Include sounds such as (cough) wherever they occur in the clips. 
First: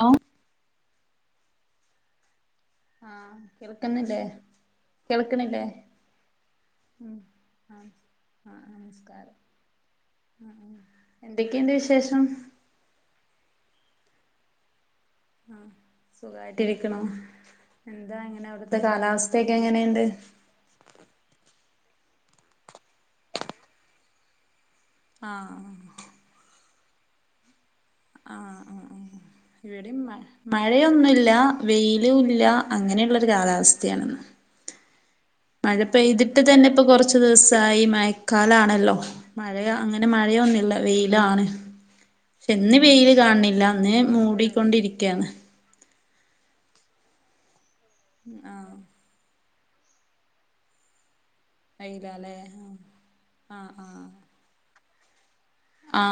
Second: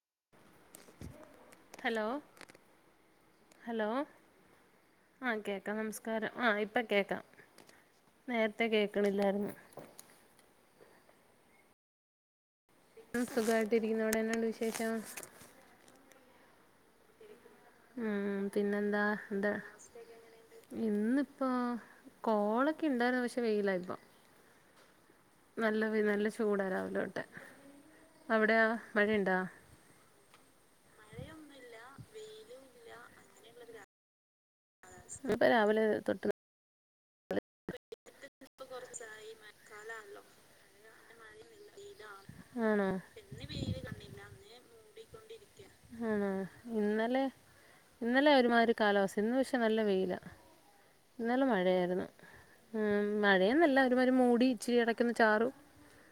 ആ ഹലോ ആഹ് ഹലോ കേൾക്കുന്നില്ലേ ആഹ് കേൾക്കണില്ലേ കേക്കാം നമസ്കാരം. ആ ഇപ്പൊ ഉം കേക്കാം. ആഹ് ആഹ് നേരത്തെ നമസ്കാരം കേക്കണില്ലായിരുന്നു ആഹ് ആഹ് എന്തൊക്കെയുണ്ട് വിശേഷം സുഖായിട്ടിരിക്കുന്നു. അവിടെ എന്നാ ഉണ്ട് വിശേഷം? ആ സുഖായിട്ടിരിക്കണു എന്താ ഉം എങ്ങനെ അവിടുത്തെ പിന്നെന്താ എന്താ? കാലാവസ്ഥയൊക്കെ എങ്ങനെയുണ്ട് ഇന്നിപ്പോ കോളൊക്കെ ഇണ്ടായിരുന്നു പക്ഷെ വെയിലാ ഇപ്പം ആഹ് നല്ല നല്ല ചൂടരാവ ലോട്ട് ആഹ് അവിടെ ആഹ് ആഹ് മഴയുണ്ടാ ഇവിടെയും മ മഴയൊന്നുല്ല വെയിലു ഇല്ല അങ്ങനെയുള്ള ഒരു കാലാവസ്ഥയാണ് ഇപ്പൊ മഴ രാവിലെ തൊട്ട് പെയ്തിട് തന്നെ ഇപ്പൊ കുറച്ച് കുറച്ചു ദിവസമായി മയക്കാലാണല്ലോ മഴ അങ്ങനെ മഴയൊന്നുമില്ല വെയിലാണ് പക്ഷെ ഇന്ന് ആണോ വെയില് കാണണില്ല അന്ന് മൂടിക്കൊണ്ടിരിക്കയാണ് ആണ ഇന്നലെ ഇന്നല്ലേ ആഹ് ഒരുമാതിരി കാലാവസ്ഥ ഇന്ന് നല്ല വെയില ഇന്നല്ല മഴയായിരുന്നു വെയിലാല്ലേ ഉ മഴയന്നല്ല ഒരുമാ മൂ ഇച്ചിരി അടക്കുന്ന ചാറ് ആ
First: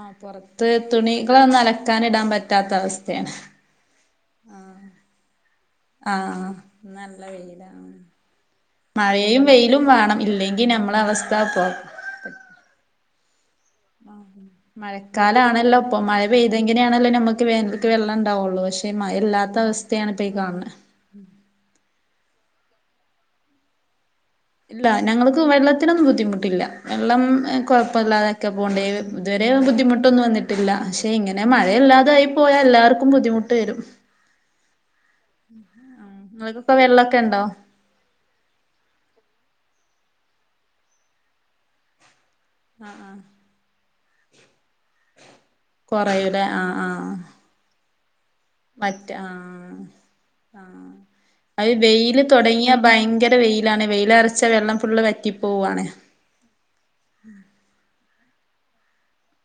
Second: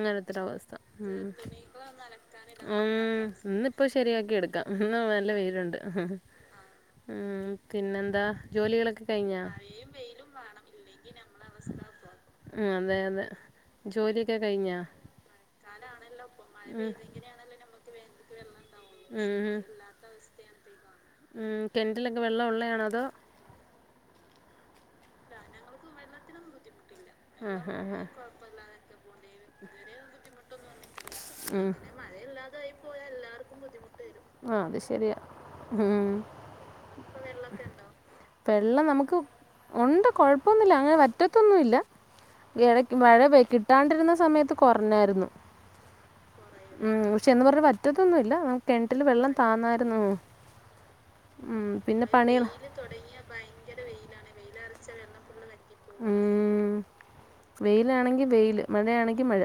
ആ പുറത്ത് ഉം തുണികളൊന്നും അലക്കാന ഇടാൻ പറ്റാത്ത ഉം അവസ്ഥയാണ് ഇന്നിപ്പോ ശരിയാക്കി എടുക്കാം എന്ന നല്ല വെയിലുണ്ട് ആ നല്ല ഉം വെയില പിന്നെന്താ ജോലികളൊക്കെ കഴിഞ്ഞാ മഴയും വെയിലും വേണം ഇല്ലെങ്കി നമ്മള അവസ്ഥ പോ ഉ അതെ അതെ ആ ജോലിയൊക്കെ കഴിഞ്ഞാ മഴക്കാലാണല്ലോ ഇപ്പൊ മഴ ഉം പെയ്തെങ്ങനെയാണല്ലോ നമ്മുക്ക് വേന വെള്ളം വുള്ളൂ പക്ഷെ ഉം എല്ലാത്ത ഉം അവസ്ഥയാണ് ഇപ്പ ഈ കാണുന്നത് ഉം കിണറ്റിലൊക്കെ വെള്ളം ഉള്ളയാണ അതോ ഇല്ല ഞങ്ങൾക്ക് വെള്ളത്തിനൊന്നും ബുദ്ധിമുട്ടില്ല വെള്ളം ആഹ് ആഹ് ആഹ് കുഴപ്പമില്ലാതൊക്കെ പോകണ്ടേ ഇതുവരെ ബുദ്ധിമുട്ടൊന്നും വന്നിട്ടില്ല പക്ഷെ ഇങ്ങനെ ഉം മഴയില്ലാതായി പോയാൽ എല്ലാവർക്കും ബുദ്ധിമുട്ട് വരും ശെരിയ നിങ്ങക്കൊക്കെ വെള്ളമൊക്കെ ഇണ്ടോ വെള്ളം നമുക്ക് ഉണ്ട് കൊഴപ്പൊന്നുമില്ല അങ്ങനെ വറ്റത്തൊന്നുമല്ല ആഹ് ഇട ആഹ് മഴ പ കിട്ടാണ്ടിരുന്ന സമയത്ത് കുറഞ്ഞായിരുന്നു കുറ ഉം പക്ഷെ എന്ന് പറഞ്ഞ പറ്റ ഇ മറ്റ ആ ആ ഉം, അത് പിന്നെ വെയില് പണികൾ തുടങ്ങിയ ഭയങ്കര വെയിലാണ് വെയിലരച്ചാ വെള്ളം ഫുള് വറ്റിപ്പോവാണ് ഉം. വെയിലാണെങ്കിൽ വെയിൽ മഴയാണെങ്കിൽ മഴ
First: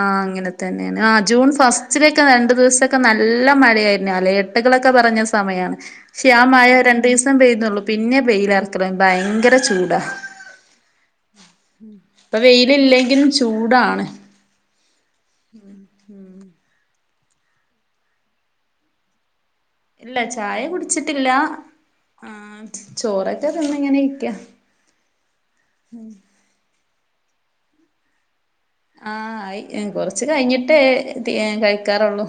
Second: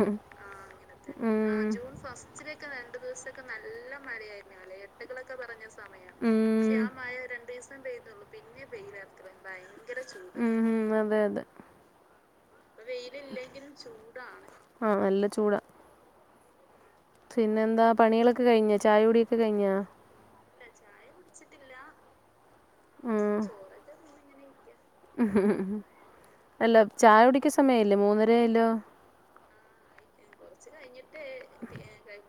ആ അങ്ങനെ തന്നെയാണ് ജൂൺ ഫസ്റ്റിലൊക്കെ രണ്ടു ദിവസമൊക്കെ നല്ല മഴയായിരുന്നു അല്ല എട്ടകളൊക്കെ പറഞ്ഞ സമയാണ് പക്ഷെ ആ മഴ ഉം, രണ്ടു ദിവസം പെയ്യുന്നുള്ളു പിന്നെ പെയ്യിലർക്കലോ ഭയങ്കര ചൂടാ ഉം ഉം അതെ അതെ ല്ലെങ്കിലും ചൂടാണ് ആഹ് നല്ല ചൂടാ പിന്നെ എന്താ പണിയെളൊക്കെ കയ്ഞ്ഞ ചായ കുടി ഇല്ല ചായ കുടിച്ചിട്ടില്ല ആ ചോറൊക്കെ തിന്ന് ഇങ്ങനെ ഇരിക്ക ഇഹ് ഹ് അല്ല ചായുടി ക്ക്സമയായില്ലേ മൂന്നര് ആ ഇ കൊറച്ച് കഴിഞ്ഞിട്ടേ ത് ഏ കഴിക്കാറുള്ളൂ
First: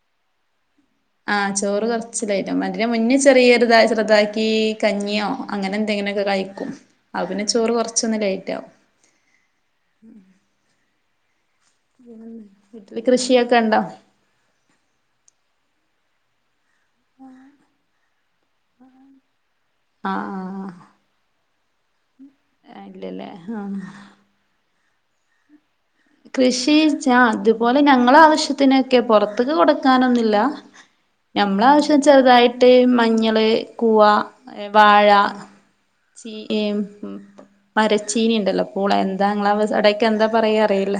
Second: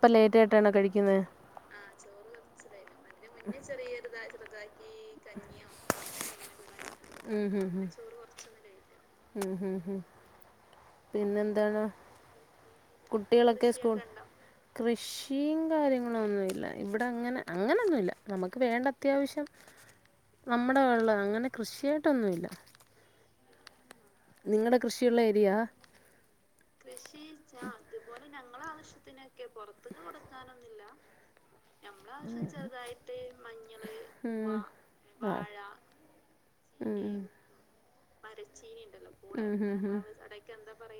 അപ്പ ലേറ്റായിട്ടാണോ കഴി ആഹ് ചോറ് കൊറച്ച്ലേറ്റാവും മത് മുന്നേ ചെറിയ ഒരുത ചറുതാക്കി കഞ്ഞിയോ അങ്ങനെ എന്തെങ്ങിനൊക്കെ കഴിക്കു അഹ് ആ ഇങ്ങനെ പിന്നെ ഉം ചോറ് ഉം കൊറച്ചൊന്ന് ഉം ലേറ്റാവും പിന്നെന് ന്താ വീട്ടില് കൃഷിയൊക്കെ കുട്ടികളൊക്കെ ഉണ്ടോ സ്കൂൾ കൃഷിയും കാര്യങ്ങൾ അങ്ങനൊന്നുല്ല ഇവിടെ അങ്ങനെ അങ്ങനൊന്നുല്ല നമുക്ക് വേണ്ട അത്യാവശ്യം ആഹ് നമ്മടെ വെള്ള അങ്ങനെ കൃഷിയായിട്ടൊന്നുല്ല ആ നിങ്ങടെ കൃഷിയുള്ള ഏരിയ കൃഷിച്ചാ അതുപോലെ ഞങ്ങളെ ആവശ്യത്തിനൊക്കെ പുറത്ത്ക്ക് കൊടുക്കാനൊന്നുല്ല ഞമ്മള ആവശ്യം ചെറുതായിട്ട് മഞ്ഞള് കുവാ ഉം വാഴ ചീഏമ് ഉം മരച്ചീനി ഇണ്ടല്ലോ പൂള എന്താ ഉം ഉം ഉം പ്ലാവ് ഇങ്ങള്ടെസൊടെക്കെ എന്താ പറയാ അറിയില്ല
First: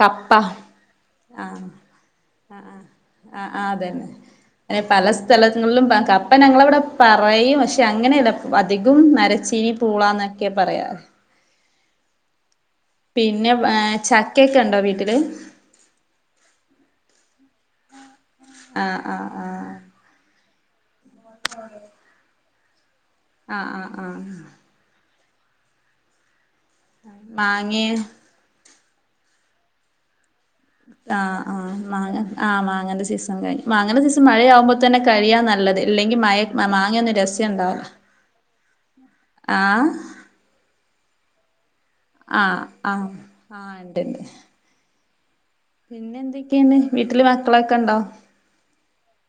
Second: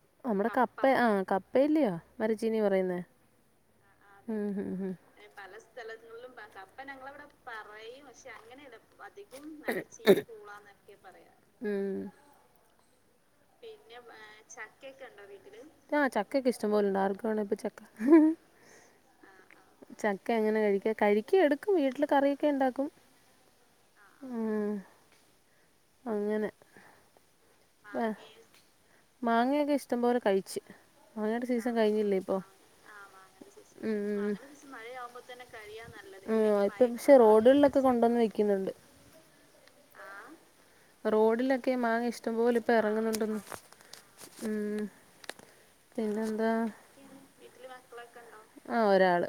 കപ്പ നമ്മടെ കപ്പ ആ ആഹ് കപ്പയില്ലയോ മരച്ചീനി പറയുന്നേ അ അതെ ഉം ഉം അ ഉം പല സ്ഥലങ്ങൾലും പ കപ്പ ഞങ്ങളവിടെ പറയും പക്ഷെ അങ്ങനെല്ല അധികം മരച്ചീനി പൂളന്നൊക്കെ പറയാ ഉം പിന്നെ ചക്കയൊക്കെ ഉണ്ടോ വീട്ടില് ആ ചക്കൊക്കെ ഇഷ്ടം പോലിണ്ട് ആർക്ക് വേണം ഇപ്പ ചക് ആ ആ ആ എങ്ങനെ കഴിക്ക കഴിക്കാ എടുക്കും വീട്ടില് കറിയൊക്കെ ഇണ്ടാക്കും ആഹ് ആഹ് ആഹ് അങ്ങനെ ആഹ് മാങ്ങയോ മാങ്ങയൊക്കെ ഇഷ്ടം പോലെ കഴി ആ ആ മാങ്ങ ആ മാങ്ങേന്റെ സീസൺ കഴിഞ്ഞു ഉം മാങ്ങേന്റെ സീസൺ ഉം മഴയാവുമ്പോ തന്നെ കഴിയാ നല്ലത് ഇല്ലെങ്കി മഴ ഉം ഇപ്പൊ പക്ഷെ മാങ്ങയൊന്നും രസെണ്ടാവില്ല റോഡുകളിലൊക്കെ കൊണ്ടുവന്ന് വെക്കുന്നുണ്ട് ആ ക്കെ മാങ്ങ് ആ ആ ആ ഇണ്ടിണ്ട് ഉം. പിന്നെ പിന്നെന്താ എന്തൊക്കെയാണ് വീട്ടില് മക്കളൊക്കെ ഉണ്ടോ ആ ഒരാൾ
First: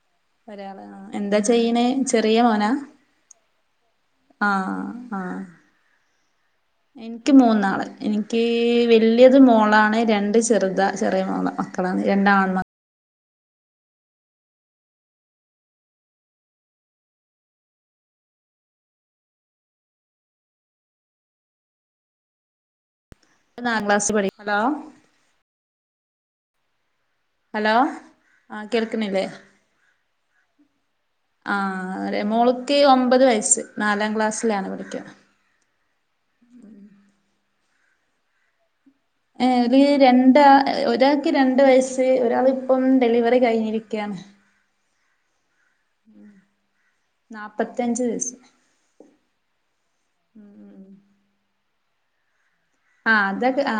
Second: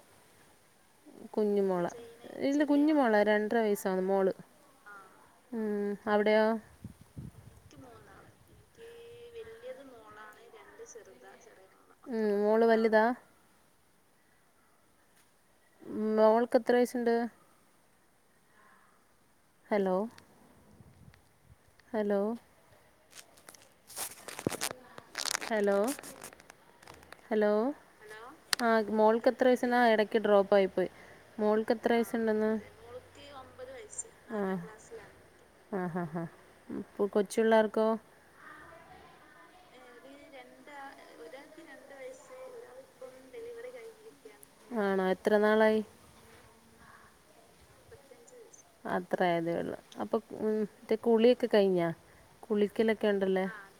ഒരാൾ കുഞ്ഞുമോള ഇല്ല കുഞ്ഞു മോളാ രണ്ടര വയസാണ് മോള് ആഹ് ആഹ് ഉം അവിടെയോ എനിക്ക് മൂന്നാള് എനിക്ക് വെല്ല്യത് മോളാണ് രണ്ട് ചെ ചെറുതാ ചെറിയ മോള മക്കളാണ് ഉം, രണ്ടാൺ മോള് മക്ക് വലുതാ മോൾക്ക് എത്ര വയസ്സുണ്ട് ഹലോ ഹലോ ഇപ്പോ നാലാ ക്ലാസ്സി പഠി ഹലോ ഹലോ ഹലോ ആ മോൾക്ക് എത്ര വയസ്സള്ള എടക്ക് ടക്ക് ഡ്രോപ്പായി പോയി ആ അറിയാ മോള്ക്ക് ഒമ്പത് വയസ്സ് നാലാം ക്ലാസ്സിലാണ് പഠിക്കാ ഉം ക്കോ ഏ ര് രണ്ടാ ഒരാൾക്ക് രണ്ട് വയസ്സ് ഒരാളിപ്പം ഡെലിവറി കഴിഞ്ഞിരിക്കയാണ് ആണോ എത്ര നാളായി നാപ്പത്തഞ്ച് ദിവസം അത്രേ ആയതേയുള്ളൂ അപ്പൊ മ് മറ്റേ കുളിയൊക്കെ കഴിഞ്ഞോ ആ അതൊക്കെ ആ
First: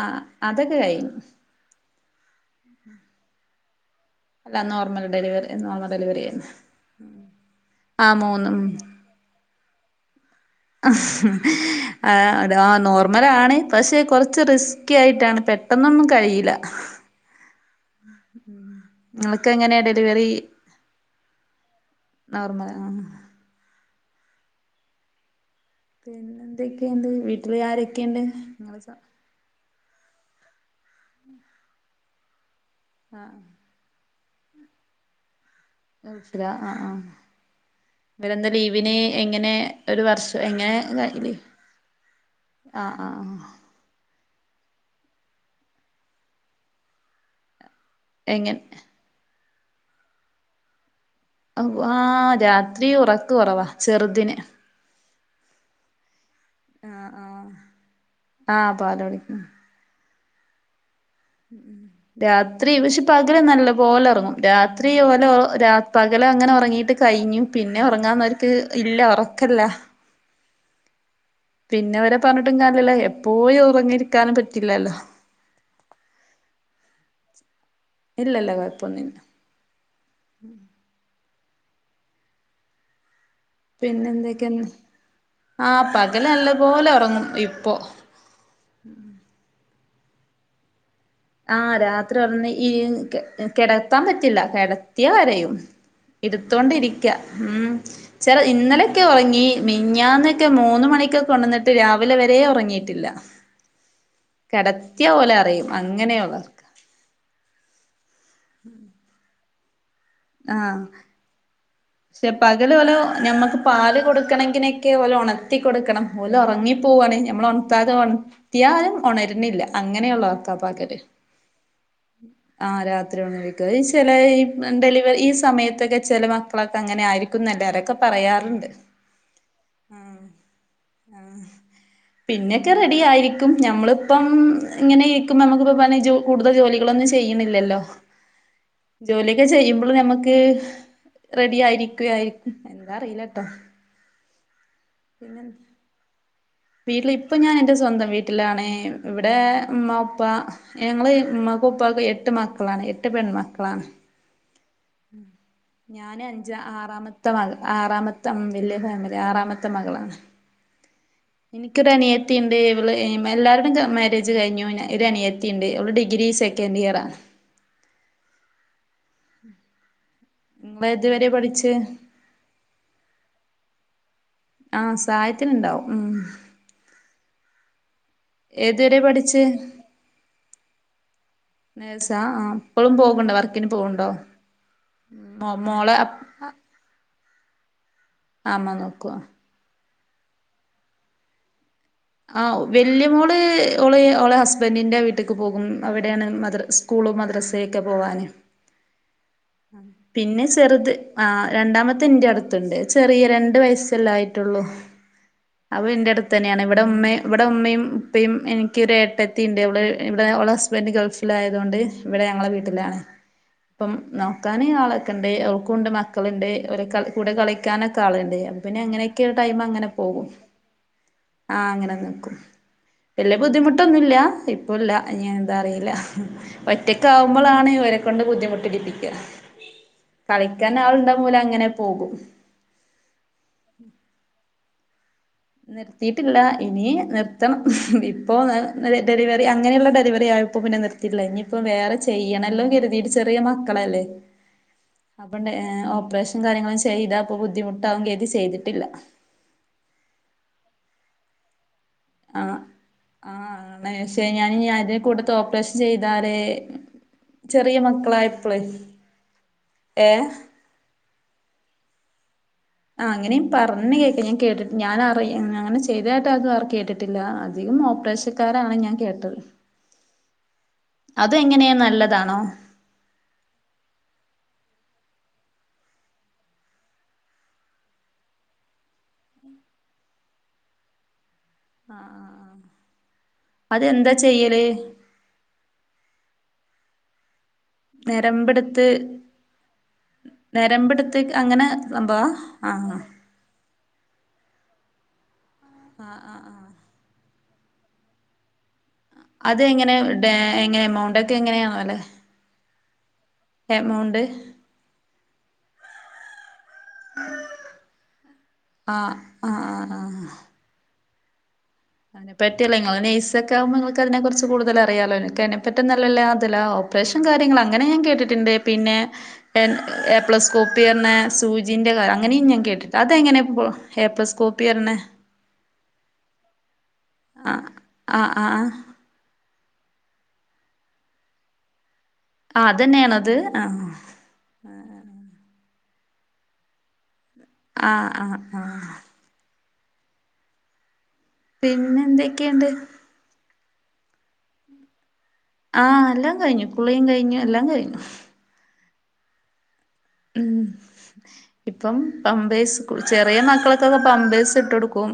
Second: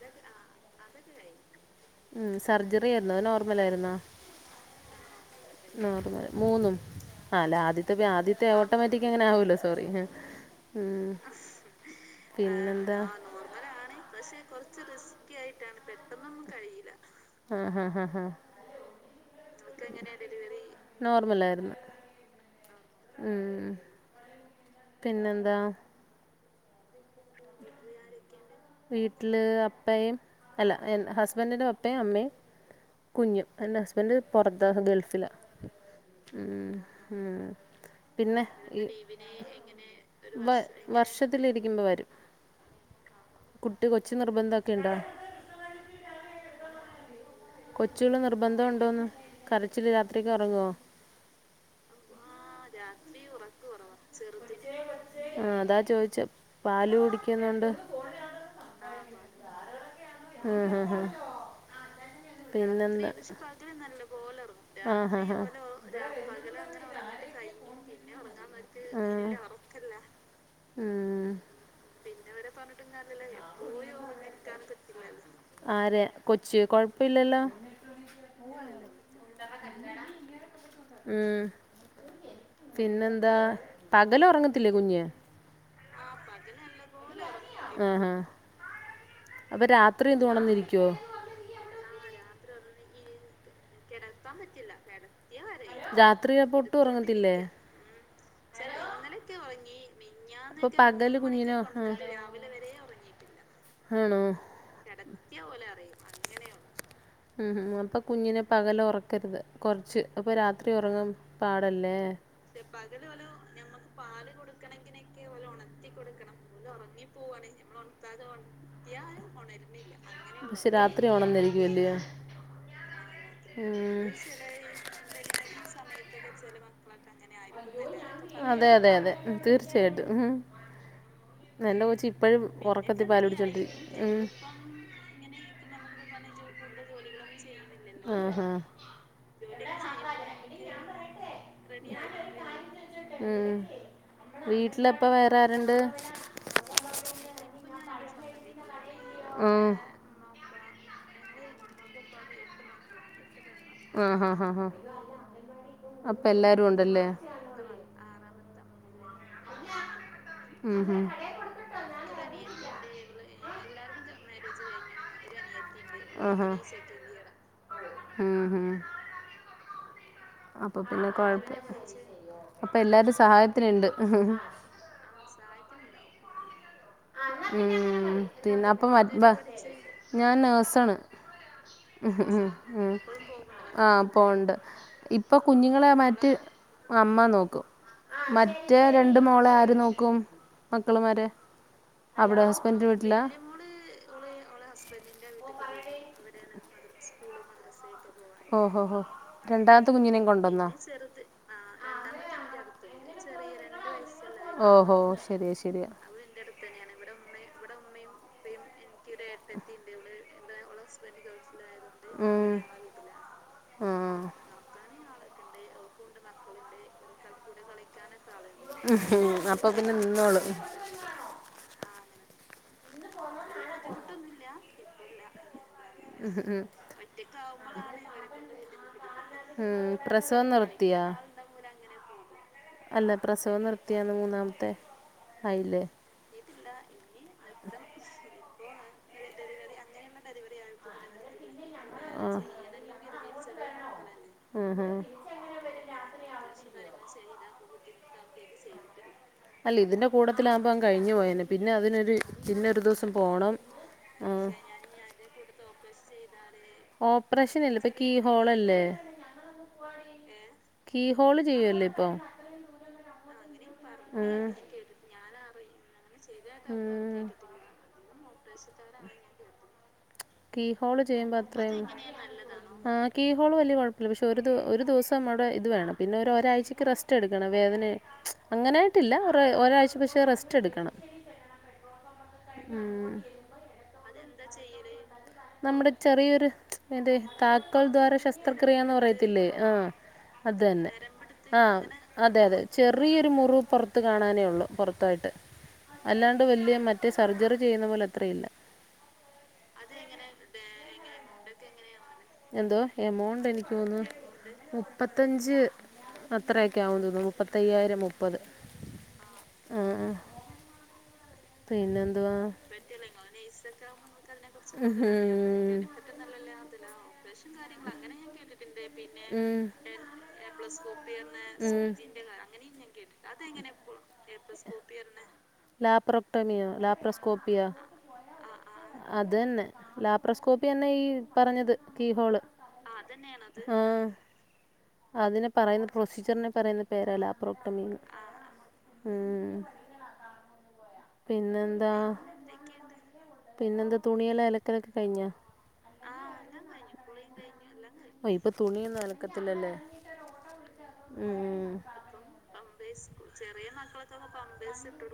അതൊക്കെ കഴിഞ്ഞ് മ് സർജറി ആരുന്നോ നോർ ർമലാരുന്നോ അല്ല നോർമൽ ഡെലിവറി ഡെലിവറി നോർമൽ ആയിരുന്നു മൂന്നും അല്ല ആദ്യത്തെ പിൻ ആ ആദ്യത്തെ മൂന്നും ഓട്ടോമാറ്റിക് അങ്ങനെ ആവൂലോ സ് സോറി ഉം ആ അതാ പിന്നെന്താ കുറച്ച് നോർമലാണ് പക്ഷെ കൊറച്ച് റിസ്കി ആയിട്ടാണ് പെട്ടെന്നൊന്നും കഴിയില്ല ആഹ് ആഹ് ആഹ് ആഹ് ക്കെങ്ങനെയ ഡെലിവറി നോർമലായിരുന്നു നോർമൽ ആ ഉം പിന്നെന്താ പിന്നെ എന്തൊക്കെയുണ്ട് വീട്ടില് ആരൊക്കെയുണ്ട് നിങ്ങള് സ വീട്ടില് അപ്പയും അല്ല ഹസ്ബെൻന്റിന്റെ അപ്പയും അമ്മയും കുഞ്ഞും, എന്റെ ഹസ്ബൻഡ് പുറത്ത് ഗൾഫിലാ ആ, ഉം ഉം പിന്നെ ആ ഈ ലീവിന് എങ്ങനെ ഒരു വർഷം വ എങ്ങനെ വർഷത്തിലിരിക്കുമ്പോൾ വരും ആ, ആ കുട്ടി കൊച്ച് നിർബന്ധൊക്കെ ഉണ്ടോ കൊച്ചുള് എങ്ങനെ നിർബന്ധം ഉണ്ടോന്ന് കരച്ചില്, രാത്രിക്ക് ഉറങ്ങുവോ ഓ, ആ അ രാത്രി ഉറക്ക് കുറവാ ചെറുതിന് ആ, അതാ ചോദിച്ചെ ആ, പാല് ആ, കുടിക്കുന്നുണ്ട് ആ പാലോടി ഉം, ഉം, ഉം ഉം ഉം രാത്രി പക്ഷെ പിന്നെന്താ പകല് നല്ല പോലെ ഉറങ്ങും, രാത്രി ഓലെ രാ പകല അങ്ങനെ ഉറങ്ങീട്ട് കഴിഞ്ഞും പിന്നെ ഉറങ്ങാൻ നേരത്ത് ഇല്ല ഉറക്കല്ല ഉം പിന്നെ അവരെ പറഞ്ഞിട്ടും പറഞ്ഞിട്ട് കാര്യല്ല കാര്യമില്ല, എപ്പോഴും ഉറങ്ങിയിരിക്കാനും ഉറങ്ങിയിരിക്കാൻ പറഞ്ഞിട്ട് പറ്റില്ലല്ലോ കാര്യമില്ലല്ലോ, ആരെ കൊച്ച് ഇല്ല ഇല്ല കുഴപ്പൊന്നും ഇല്ല. ഉം പിന്നെന്താ അതാ പിന്നെ പകല് എന്തൊക്കെയന്ന് ഉറങ്ങത്തില്ലേ കുഞ്ഞ് ആ പകല് നല്ല പോോലെ ഉറങ്ങും ഇപ്പൊ ആ, ആ അപ്പൊ രാ ഇത്രയും തുണന്നിരിക്കുവോ ആ, രാത്രി ഉണർന്ന് ഈ കിടത്താൻ പറ്റില്ല കെട കെടത്തിയ കരയും, രാത്രി അപ്പൊ ഒട്ടും എടുത്തോണ്ടിരിക്ക ഉറങ്ങത്തില്ലേ ഉം, ചെറ് ഇന്നലെയൊക്കെ ഉറങ്ങി, മിനിങ്ങാന്നൊക്കെ ഇപ്പൊ മൂന്ന് പകല് മണിക്കൊക്കെ കുഞ്ഞിനോ ഉണർന്നിട്ട് രാവിലെ വരെ ഉറങ്ങിട്ടില്ല. ആ ആണോ കെടത്തിയ ഓലെ അറിയും അങ്ങനെയൊള്ള ഒറക്കാ ഉം ഉ അപ്പൊ കുഞ്ഞിനെ പകല് ഉറക്കരുത് കൊറ ച് അപ്പൊ രാത്രി ആഹ് ഉറങ്ങാം പാ ടല്ലേ പക്ഷെ ഓലെ പകല് ഓന് ഞമ്മക്ക് നമ്മക് പാല് കൊടുക്കണെങ്കിനൊക്കെ ഓലെ കൊടുക്കണങ്കിലൊക്കെ ഉണർത്തി കൊടുക്കണം, ഓല് ഉറങ്ങി പോവാണ് ഞമ്മൾ പോകാണ് ഉണർത്താതെ ഉണർത്തിയാലും ഉണരുന്നില്ല ഉണരിന്നില്ല, അങ്ങനെയുള്ള പക്ഷേ രാത്രി ഉണർന്നിരിക്കും അല്ലിയോ. ആഹ രാത്രി ഒനന്നിരുക്ക ഈ ചില ഡെലിവറി ഈ സമയത്തൊക്കെ ച ളൊക്കെ അങ്ങന ആരിക്കും അതെ അതെ അതെ തീർച്ചയായിട്ടും ഉ ആ പിന്നൊക്കെ റെഡി പാല് ആയിരിക്കും ഞമ്മളിപ്പം പിടിച്ചോണ്ടിരിക്കും ഇങ്ങനെ ഇരിക്കും നമ്മുക്കിപ്പ പറ കൂടുതൽ ജോലികളൊന്നും ചെയ്യ ല്ലോ ആഹാ ജോലിയൊക്കെ ചെയ്യുമ്പോൾ നമ്മക്ക് റെഡി ആയിരിക്കായിരിക്കും എന്താ അറിയിലട്ടോ വീട് വട്ടില ഇപ്പ വേറെ ആരുണ്ട് വീട്ടില് ഇപ്പൊ ഞാൻ എ്ന്റെ സ്വന്തം വീട്ടിലാണെ ഇവിടെ ആ ഉ്മ്മ ഉപ്പ ഞങ്ങള് മകുപ്പ എട്ട് മക്കളാണ് എട്ട് പെൺമക്കൾ ആഹ ആഹ ആഹ് ആാ ഞാന് അഞ്ച ഉണ്ടല്ലേ ആറാമത്തെ ആറാമത്തെ വല്യേ ഫാമിലി ആറാമത്തെ മകളാണ് അനിയനുണ്ട് എനിക്കൊരു അനിയത്തി ഉണ്ട് ഇ എല്ലാവടും മാര്രേജ് കഴിഞ്ഞു ഒരനിയത്തി ണ്ട് ഇവിടെ ഡിഗ്രി അനിയത്തിണ്ട് ഓള് സെക്കൻഡ് ഇയർ ആണ് ഉം ഉം അപ്പൊ പിന്നെ ഏതുവരെ കൊഴപ്പം പഠിച്ച് അപ്പൊ എല്ലാരും സഹായത്തിനുണ്ട് ആഹ് സഹായത്തിനുണ്ടാവും ഉം ഉം പിന്നെ ഏതുവരെ അപ്പ പഠിച്ച് ഞാൻ നേഴ്സണ് നേഴ്സാ ആഹ് ഉം ഇപ്പളും പോക്ണ്ടോ വർക്കിന് പോക്ണ്ടോ ആപ്പണ്ട് ഇപ്പൊ മോ കുഞ്ഞുങ്ങളെ മോളെ മറ്റ അമ്മ നോക്കി എ (unintelligible) അമ്മ മറ്റേ നോക്കുവോ രണ്ട് മോളെ ആര് നോക്കി ക്കും മക്കളമാരെ ആ വല്യ മോള് ഓള് അവഓളെ ഹസ്ബൻഡിന്റെറെ വീട്ടിലക്ക് പോകും അവിടെയാണ് മദ സ്കൂള മദ്രസയൊക്കെ പോവാന് ഹോ ഹോ ഹോ രണ്ടാമത്തെ കുഞ്ഞിനേം പിന്നെ കൊണ്ടോന്നോ ആഹ് ചെറുത് ആ രണ്ടാമത്തെ എന്റെ അടുത്തുണ്ട് ചെറിയ രണ്ട് വയസ്സ് ല്ലേയിട്ടുള്ളൂ ഓഹോ ശരിയാ അ ശരിയാ എന്റെ അടുത്ത് തന്നെയാണ് ഇവിടെ ഉമ്മെ ഇവിടെ ഉമ്മയും ഉപ്പയും എനിക്കൊരേ ട്ടെത്തീണ്ട് ഇവിടെ ഇവിടെ ഓളസ് സ്ബൻഡ് ഗൾഫിലായിരുന്നു അവള് അതുകൊണ്ട് ഇവിടെ ഞങ്ങളെ വീട്ടിലാണ് ഇപ്പം ആഹ് നോ ആളൊക്കെണ്ട് അവർക്കൊണ്ട് മക്കളിണ്ട് ഓരെ കൂടെ കളിക്കാനൊക്കെ ആളിണ്ട് അത് പിന്നെ എങ്ങനെയൊക്കെ ഒരു ടൈം അപ്പൊ അങ്ങനെ പിന്നെ പോകും നിന്നോളും ആ അങ്ങനെ നക്ക വല്യ ബുദ്ധിമുട്ടൊന്നും ഇല്ല ഇപ്പൊല്ല ഞാ എന്താറയാ ല്ല ഉം ഉം ഒറ്റക്കായിട്ടാണ് ഒറ്റക്കാവുമ്പോളാണെ ഇവരെക്കൊണ്ട് ബുദ്ധിമുട്ട് ഇടിപ്പിക്ക്യ ഉം പ്രസവം നിർത്തിയ അങ്ങനെ പോകും അല്ല പ്രസവം നിർത്തിയാന്ന് മൂന്നാമത്തെ ആയില്ലേ നിർത്തിയിട്ടില്ല ഇനി നിർ ത്തം ഇപ്പോ (unintelligible) അത് ഡെലിവറി അങ്ങനെയുള്ള ഡെലിവറി ആയപ്പോൾ പിന്നെ നിർത്തിയില്ല ഇനി ഇപ്പ വേറെ ആഹ് ചെയ്യണല്ലോ കരുതിയി ചെറിയ മക്കളല്ലേ ഉം ഉം അപ്പണ്ടെ ഓപ്പറേഷനും കാര്യങ്ങളും ചെയ്താ അപ്പൊ ബുദ്ധിമുട്ടാവുങ്കി അത് ചെയ്തിട്ടില്ല അല്ല ഇതിന്റെ കൂട്ടത്തിലാകുമ്പോ അങ്ങ് കഴിഞ്ഞു പോയേനെ പി ന്നെ അതിനൊരു ആ പിന്നൊരു ദിവസം ആ പോണം ആണ് ആ താരെ ചെറിയ കീ മക്കളായപ്പോളേ ഹോളല്ലേ ഏ കീ ഹോള് ചെയ്യുവല്ലേ ഇപ്പൊ ആ അങ്ങനെയും പറഞ്ഞു കേക്ക് ഞാൻ ഉം കേട്ട് ഞാനറിയ ഞങ്ങനെ ചെയ്ത് ട്ടതും ആർ കേട്ടിട്ടില്ല ഉം അധികം ഓപ്പറേഷക്കാരാണ് ഞാൻ കേട്ടത് കീ ഹോള് ചെയ്യുമ്പോ അത് എങ്ങനെയാ അത്രയും നല്ലതാണോ ആ കീ ഹോള് വലിയ കുഴപ്പില്ല പക്ഷെ ഒരു ഒരു ദിവസം അവിടെ ഇത് വേണം പിന്നെ ഒ ഒരാഴ്ചക്ക് റെസ്റ്റ് എടുക്കണം വേദന അങ്ങനായിട്ടില്ല ഒ ഒരാഴ്ച പക്ഷേ റെസ്റ്റ് എടുക്കണം ആ അ ആ അതെന്താ ചെയ്യല് നമ്മുടെ ചെറിയൊര് ഏത് കാ തക്കോൾ ദ്വാര നെരമ്പെടുത്ത് ശസ്ത്രക്രിയന്ന് പറയത്തില്ലേ ആ അത് തന്നെ നെരമ്പെടുത്ത് ആ അങ്ങനെ സംഭവാ അതെ അതെ ആഹ് ചെറിയൊരു മുറിവ് പുറത്ത് കാണാനേ ഉള്ളു പുറത്തായിട്ട് ആഹ് ആഹ് അല്ലാണ്ട് ആഹ് വലിയ മറ്റ സർജറി ചെയ്യുന്ന പോലെ അത്രയില്ല അത് എങ്ങനെ ടെ എങ്ങനെ എമൗണ്ട് ക്കെ എങ്ങനെയണോ അല്ലെ എന്തോ എമൗണ്ട് എനിക്ക് തോന്നുന്നു മുപ്പത്തി ത്തഞ്ച് അത്രയൊക്കെ ആകുള്ളൂ തോന്നുന്നു മുപ്പത്തയ്യായിരം മുപ്പത് ആഹ് ആഹ് ആഹ് ഉം ആഹ് അതിനെ പറ്റിയല്ല നിങ്ങ നെയ്സ ഒക്കെ ആവുമ്പോ നിങ്ങൾക്ക് അതിനെ കുറിച്ച് കൂടുതൽ ഉം. അറിയാലോ എനക്ക് അതിനെപ്പറ്റ നല്ലല്ല അതല്ല ഓപ്പറേഷൻ കാര്യങ്ങൾ അങ്ങനെ ഞാൻ കേട്ടിട്ടുണ്ട് പിന്നെ ഉം. ഏപ്ലസ്കോപ്പി പറണ സൂചിന്റെ ക അങ്ങനെയും ഉം. ഞാൻ കേട്ടിട്ട് അതെങ്ങനെ ഇ ഏപ്ലസ്കോപ്പി അറിണ ട്ടാ നി യ സ്കോപ്പിയ ആഹ് അത്‌ന്നെ ലാപ്രോസ്കോപ്പി ന്നെ ഈ പറഞ്ഞത് കീ ഹോള് ആ അതന്നെയാണത് ആ ആഹ് അതിനെ പറയുന്ന പ്രൊസീജറിനെ പറയുന്ന പേര് ല പ്രോട്ടമീ ആഹ് ആഹ് ആഹ് ആ പിന്നെ എന്തൊക്കെയുണ്ട് പിന്നെ എന്താ തുണിയെല്ലാം അ ലക്കലൊക്കെ കഴിഞ്ഞോ ആ എല്ലാം കഴിഞ്ഞു കുളീം കഴിഞ്ഞു എല്ലാം കഴിഞ്ഞു അലക്കത്തിലല്ലേ ഉം ഇപ്പം പമ്പഴ്സ് ചെറിയ മക്കളൊക്കെക്കെ പമ്പേഴ്സ് ഇട്ട് കൊടുക്കും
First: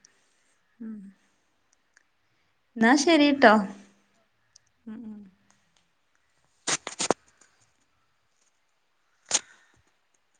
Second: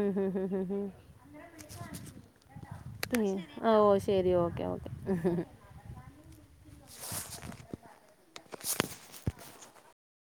ഉ ഹ ഹ ഹ് ഹ എന്നാ ശരിട്ടോ ഓ ശെരി ഓക്കെ ഓക്കെ ഹ ഹു